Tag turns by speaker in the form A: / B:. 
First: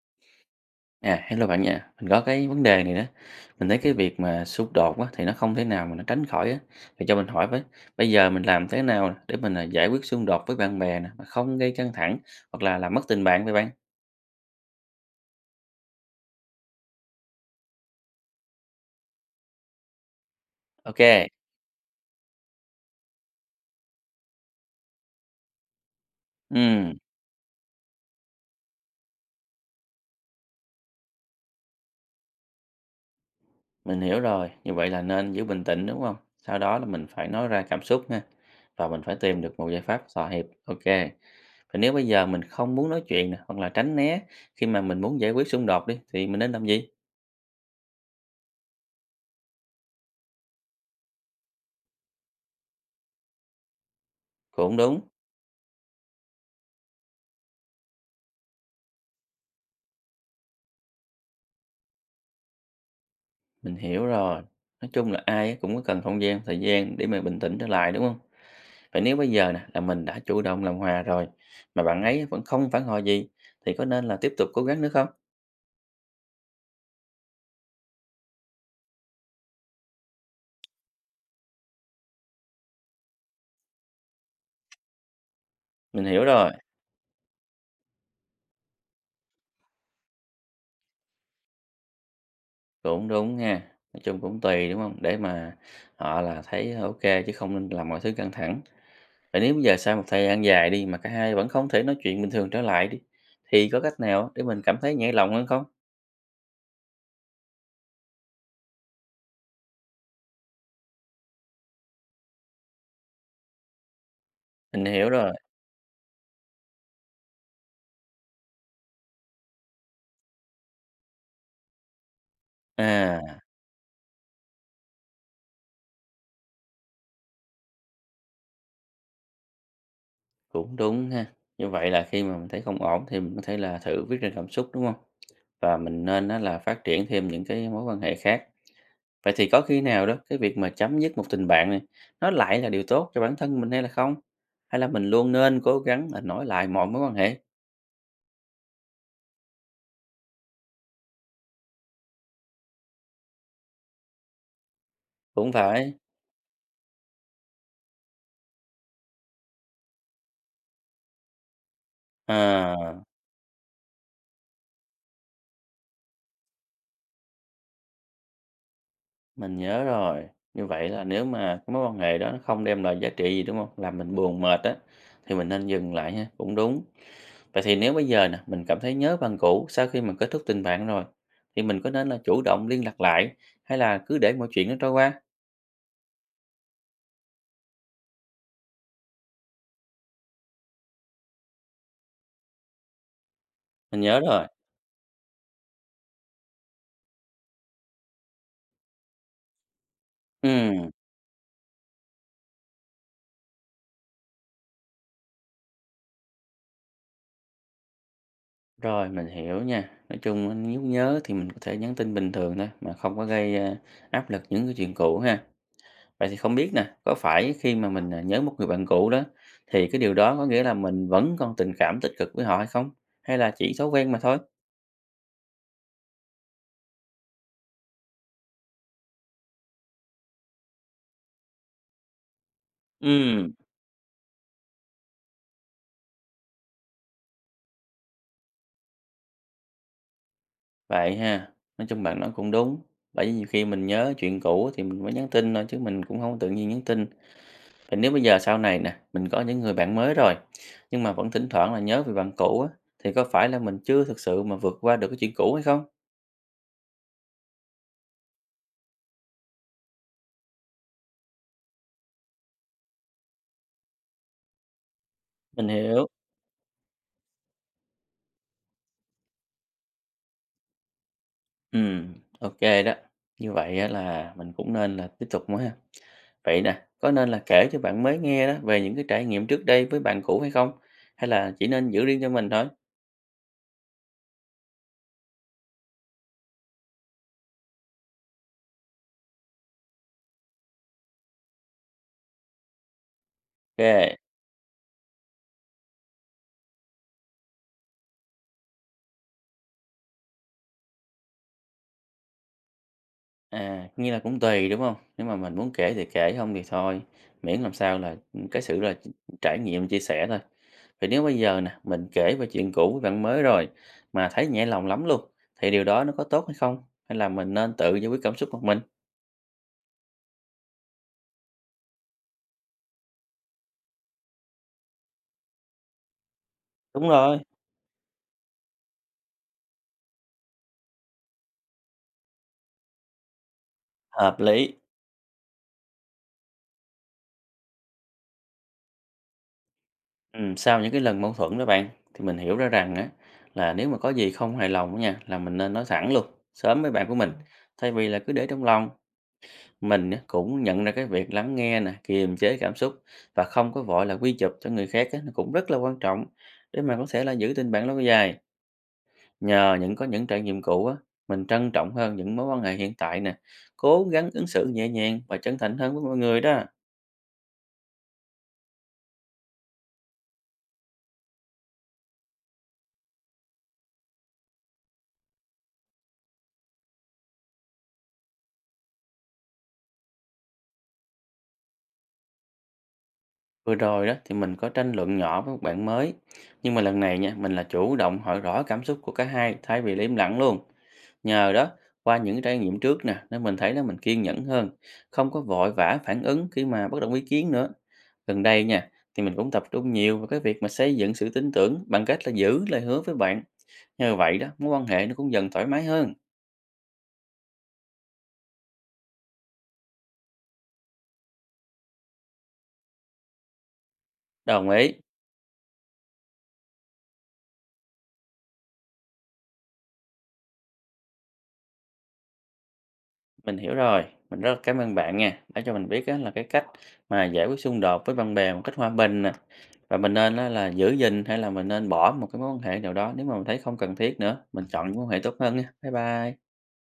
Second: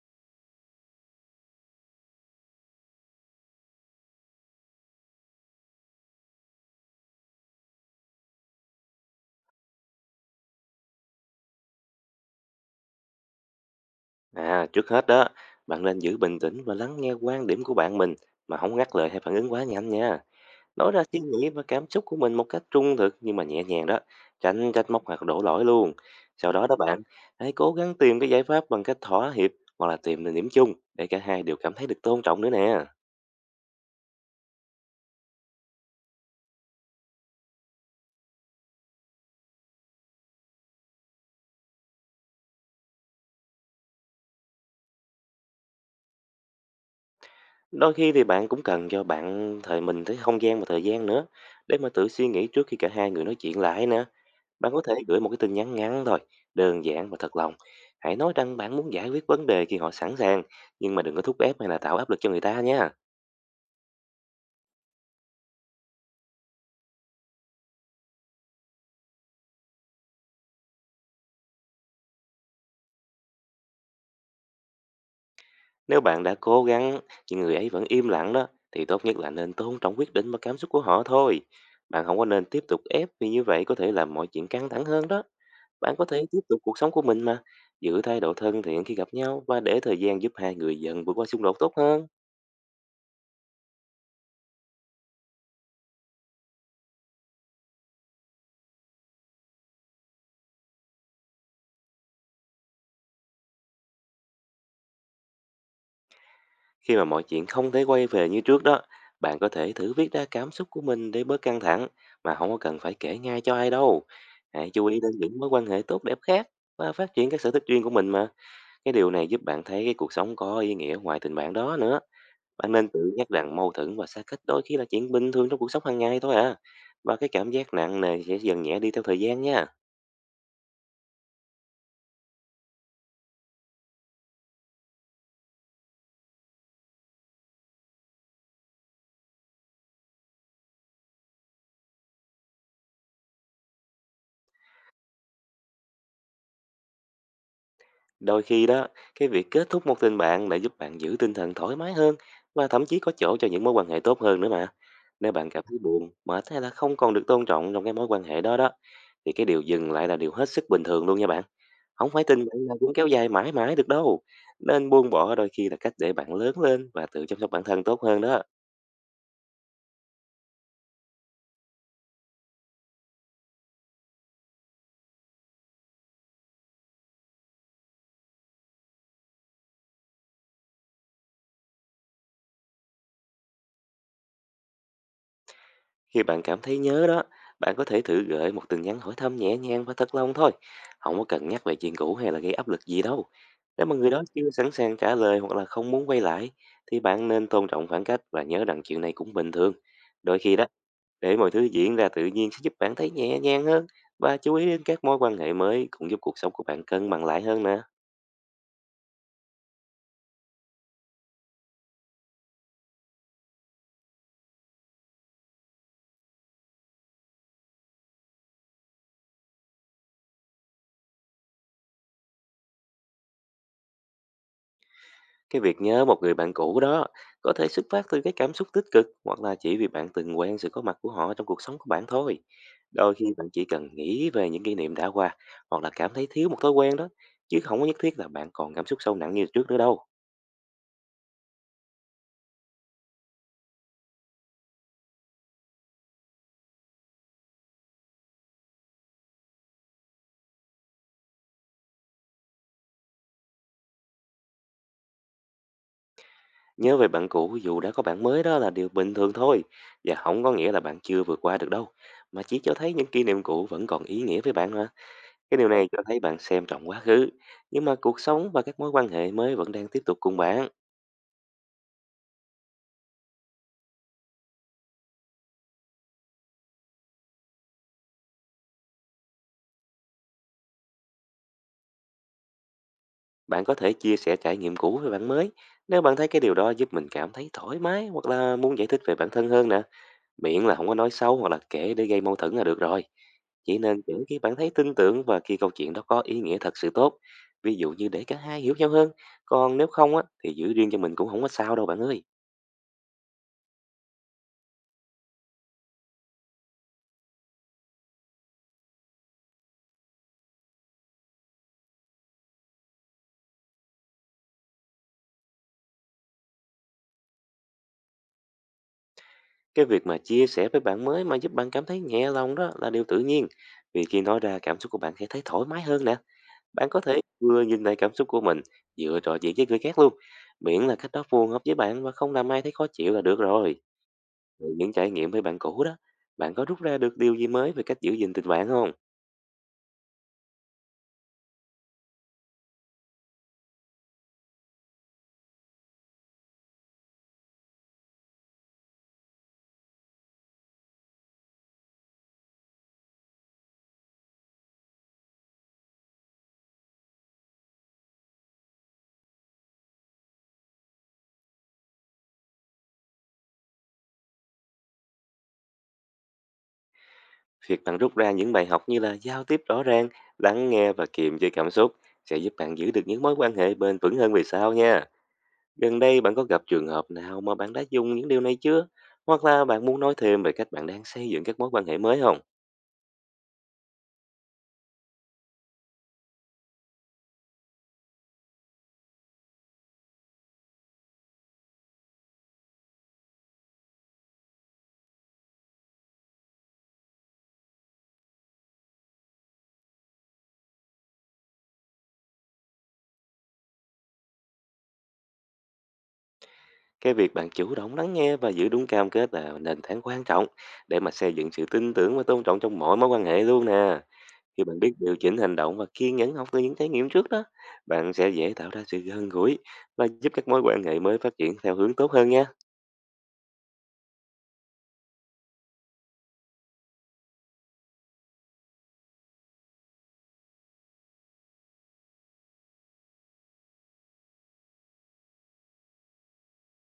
A: À, hello bạn nha. Mình có cái vấn đề này đó. Mình thấy cái việc mà xung đột á, thì nó không thể nào mà nó tránh khỏi á. Thì cho mình hỏi với, bây giờ mình làm thế nào để giải quyết xung đột với bạn bè nè, mà không gây căng thẳng hoặc là làm mất tình bạn với bạn?
B: À, trước hết đó, bạn nên giữ bình tĩnh và lắng nghe quan điểm của bạn mình mà không ngắt lời hay phản ứng quá nhanh nha. Nói ra suy
A: Ok.
B: nghĩ và cảm xúc của mình một cách trung thực nhưng mà nhẹ nhàng đó, tránh trách móc hoặc đổ lỗi luôn. Sau đó đó
A: Ừm,
B: bạn, hãy cố gắng tìm cái giải pháp bằng cách thỏa hiệp hoặc là tìm được điểm chung để cả hai đều cảm thấy được tôn trọng nữa nè.
A: mình hiểu rồi. Như vậy là nên giữ bình tĩnh đúng không? Sau đó là mình phải nói ra cảm xúc ha. Và mình phải tìm được một giải pháp thỏa hiệp. Ok. Và nếu bây giờ mình không muốn nói chuyện nè, hoặc là tránh né khi mà mình muốn giải quyết xung đột đi thì mình nên làm gì?
B: Đôi khi thì bạn cũng cần cho bạn thời mình thấy không gian và thời gian nữa để mà tự suy nghĩ trước khi cả hai người nói chuyện lại nè. Bạn
A: Cũng
B: có thể
A: đúng.
B: gửi một cái tin nhắn ngắn thôi, đơn giản và thật lòng. Hãy nói rằng bạn muốn giải quyết vấn đề khi họ sẵn sàng, nhưng mà đừng có thúc ép hay là tạo áp lực cho người ta nha.
A: Mình hiểu rồi. Nói chung là ai cũng có cần không gian, thời gian để mà bình tĩnh trở lại, đúng không? Vậy nếu bây giờ nè là mình đã chủ động làm hòa rồi, mà bạn ấy vẫn không phản hồi gì thì có nên là tiếp tục cố gắng nữa không?
B: Nếu bạn đã cố gắng nhưng người ấy vẫn im lặng đó, thì tốt nhất là nên tôn trọng quyết định và cảm xúc của họ thôi. Bạn không có nên tiếp tục ép, vì như vậy có thể làm mọi chuyện căng thẳng hơn đó. Bạn
A: Mình
B: có
A: hiểu
B: thể tiếp
A: rồi,
B: tục cuộc sống của mình mà, giữ thái độ thân thiện khi gặp nhau, và để thời gian giúp hai người dần vượt qua xung đột tốt hơn.
A: cũng đúng nha. Nói chung cũng tùy, đúng không? Để mà họ là thấy ok chứ không nên làm mọi thứ căng thẳng. Vậy nếu bây giờ sau một thời gian dài đi mà cả hai vẫn không thể nói chuyện bình thường trở lại đi, thì có cách nào để mình cảm thấy nhẹ lòng hơn không?
B: Khi mà mọi chuyện không thể quay về như trước đó, bạn có thể thử viết ra cảm xúc của mình để bớt căng thẳng, mà không có cần phải kể ngay cho ai đâu. Hãy
A: Mình
B: chú ý
A: hiểu
B: đến
A: rồi.
B: những mối quan hệ tốt đẹp khác và phát triển các sở thích riêng của mình mà. Cái điều này giúp bạn thấy cái cuộc sống có ý nghĩa ngoài tình bạn đó nữa. Bạn nên tự nhắc
A: À.
B: rằng mâu thuẫn và xa cách đôi khi là chuyện bình thường trong cuộc sống hàng ngày thôi à. Và cái cảm giác nặng nề sẽ dần nhẹ đi theo thời gian nha.
A: Cũng đúng ha. Như vậy là khi mà mình thấy không ổn thì mình có thể là thử viết ra cảm xúc, đúng không? Và mình nên đó là phát triển thêm những cái mối quan hệ khác. Vậy thì có khi nào đó cái việc mà chấm dứt một tình bạn này, nó lại là điều tốt cho bản thân mình hay là không? Hay là mình luôn nên cố gắng là nối lại mọi mối quan hệ?
B: Đôi khi đó, cái việc kết thúc một tình bạn lại giúp bạn giữ tinh thần thoải mái hơn, và thậm chí có chỗ cho những mối quan hệ tốt hơn nữa mà. Nếu bạn
A: Cũng
B: cảm thấy
A: phải.
B: buồn, mệt, hay là không còn được tôn trọng trong cái mối quan hệ đó đó, thì cái điều dừng lại là điều hết sức bình thường luôn nha bạn. Không phải tình bạn nào cũng
A: À.
B: kéo dài mãi mãi được đâu. Nên buông bỏ đôi khi là cách để bạn lớn lên và tự chăm sóc bản thân tốt hơn đó.
A: Mình nhớ rồi. Như vậy là nếu mà cái mối quan hệ đó nó không đem lại giá trị gì, đúng không? Làm mình buồn mệt á, thì mình nên dừng lại ha, cũng đúng. Vậy thì nếu bây giờ nè, mình cảm thấy nhớ bạn cũ sau khi mà kết thúc tình bạn rồi, thì mình có nên là chủ động liên lạc lại hay là cứ để mọi chuyện nó trôi qua?
B: Khi bạn cảm thấy nhớ đó, bạn có thể thử gửi một tin nhắn hỏi thăm nhẹ nhàng và thật lòng thôi. Không có cần nhắc về chuyện cũ hay là gây áp lực gì đâu. Nếu mà
A: Mình
B: người
A: nhớ
B: đó
A: rồi.
B: chưa sẵn sàng trả lời hoặc là không muốn quay lại, thì bạn nên tôn trọng khoảng cách và nhớ rằng chuyện này cũng bình thường. Đôi khi đó,
A: ừ
B: để mọi thứ diễn ra tự nhiên sẽ giúp bạn thấy nhẹ nhàng hơn, và chú ý đến các mối quan hệ mới cũng giúp cuộc sống của bạn cân bằng lại hơn nè.
A: rồi, mình hiểu nha. Nói chung nếu nhớ thì mình có thể nhắn tin bình thường thôi, mà không có áp lực những cái chuyện cũ ha. Vậy thì không biết nè, có phải khi mà nhớ một người bạn cũ đó, thì cái điều đó có nghĩa là mình vẫn còn tình cảm tích cực với họ hay không? Hay là chỉ thói quen mà thôi?
B: Cái việc nhớ một người bạn cũ đó có thể xuất phát từ cái cảm xúc tích cực, hoặc là chỉ vì bạn từng quen sự có mặt của họ trong cuộc sống của bạn thôi. Đôi khi bạn
A: Ừm,
B: chỉ cần nghĩ về những kỷ niệm đã qua, hoặc là cảm thấy thiếu một thói quen đó, chứ không có nhất thiết là bạn còn cảm xúc sâu nặng như trước nữa đâu.
A: Vậy ha, nói chung bạn nói cũng đúng. Bởi vì nhiều khi mình nhớ chuyện cũ thì mình mới nhắn tin thôi chứ mình cũng không tự nhiên nhắn tin. Vậy nếu bây giờ sau này nè, mình có những người bạn mới rồi, nhưng mà vẫn thỉnh thoảng là nhớ về bạn cũ á, thì có phải là mình chưa thực sự mà vượt qua được cái chuyện cũ hay không?
B: Nhớ về bạn cũ dù đã có bạn mới đó là điều bình thường thôi, và không có nghĩa là bạn chưa vượt qua được đâu, mà chỉ cho thấy những kỷ niệm cũ vẫn còn ý nghĩa với bạn mà. Cái
A: Mình
B: điều này cho
A: hiểu,
B: thấy bạn xem trọng quá khứ, nhưng mà cuộc sống và các mối quan hệ mới vẫn đang tiếp tục cùng bạn.
A: ừm, ok đó. Như vậy á là mình cũng nên là tiếp tục nữa ha. Vậy nè, có nên là kể cho bạn mới nghe đó về những cái trải nghiệm trước đây với bạn cũ hay không? Hay là chỉ nên giữ riêng cho mình thôi?
B: Bạn có thể chia sẻ trải nghiệm cũ với bạn mới, nếu bạn thấy cái điều đó giúp mình cảm thấy thoải mái hoặc là muốn giải thích về bản thân hơn nè. Miễn là không có nói xấu hoặc là kể để gây mâu thuẫn là được rồi. Chỉ nên kể
A: Ok,
B: khi bạn thấy tin tưởng và khi câu chuyện đó có ý nghĩa thật sự tốt. Ví dụ như để cả hai hiểu nhau hơn, còn nếu không á, thì giữ riêng cho mình cũng không có sao đâu bạn ơi.
A: nghĩa là cũng tùy đúng không? Nếu mà mình muốn kể thì kể, không thì thôi. Miễn làm sao là cái sự là trải nghiệm chia sẻ thôi. Vì nếu bây giờ nè, mình kể về chuyện cũ với bạn mới rồi mà thấy nhẹ lòng lắm luôn, thì điều đó nó có tốt hay không? Hay là mình nên tự giải quyết cảm xúc một mình?
B: Cái việc mà chia sẻ với bạn mới mà giúp bạn cảm thấy nhẹ lòng đó là điều tự nhiên. Vì khi nói ra cảm xúc của bạn sẽ thấy thoải mái hơn nè. Bạn có
A: Đúng
B: thể
A: rồi,
B: vừa nhìn lại cảm xúc của mình, vừa trò chuyện với người khác luôn. Miễn là cách đó phù hợp với bạn và không làm ai thấy khó chịu là được rồi.
A: hợp
B: Từ
A: lý.
B: những trải nghiệm với bạn cũ đó, bạn có rút ra được điều gì mới về cách giữ gìn tình bạn không?
A: Sau những cái lần mâu thuẫn đó bạn thì mình hiểu ra rằng á là nếu mà có gì không hài lòng á nha là mình nên nói thẳng luôn sớm với bạn của mình thay vì là cứ để trong lòng mình á, cũng nhận ra cái việc lắng nghe nè, kiềm chế cảm xúc và không có vội là quy chụp cho người khác á, nó cũng rất là quan trọng để mà có thể là giữ tình bạn lâu dài, nhờ những có những trải nghiệm cũ á mình trân trọng hơn những mối quan hệ hiện tại nè, cố gắng ứng xử nhẹ nhàng và chân thành hơn với mọi người đó.
B: Việc bạn rút ra những bài học như là giao tiếp rõ ràng, lắng nghe và kiềm chế cảm xúc sẽ giúp bạn giữ được những mối quan hệ bền vững hơn về sau nha. Gần đây bạn có gặp trường hợp nào mà bạn đã dùng những điều này chưa? Hoặc là bạn muốn nói thêm về cách bạn đang xây dựng các mối quan hệ mới không?
A: Vừa rồi đó thì mình có tranh luận nhỏ với một bạn mới, nhưng mà lần này nha, mình là chủ động hỏi rõ cảm xúc của cả hai thay vì là im lặng luôn. Nhờ đó, qua những trải nghiệm trước nè, nên mình thấy là mình kiên nhẫn hơn, không có vội vã phản ứng khi mà bất đồng ý kiến nữa. Gần đây nha, thì mình cũng tập trung nhiều vào cái việc mà xây dựng sự tin tưởng bằng cách là giữ lời hứa với bạn. Nhờ vậy đó, mối quan hệ nó cũng dần thoải mái hơn.
B: Cái việc bạn chủ động lắng nghe và giữ đúng cam kết là nền tảng quan trọng để mà xây dựng sự tin tưởng và tôn trọng trong mọi mối quan hệ luôn nè. Khi
A: Đồng
B: bạn
A: ý,
B: biết điều chỉnh hành động và kiên nhẫn học từ những trải nghiệm trước đó, bạn sẽ dễ tạo ra sự gần gũi và giúp các mối quan hệ mới phát triển theo hướng tốt hơn nha.
A: mình hiểu rồi. Mình rất là cảm ơn bạn nha, đã cho mình biết á, là cái cách mà giải quyết xung đột với bạn bè một cách hòa bình nè. Và mình nên á là giữ gìn hay là mình nên bỏ một cái mối quan hệ nào đó nếu mà mình thấy không cần thiết nữa, mình chọn những mối quan hệ tốt hơn nha. Bye bye.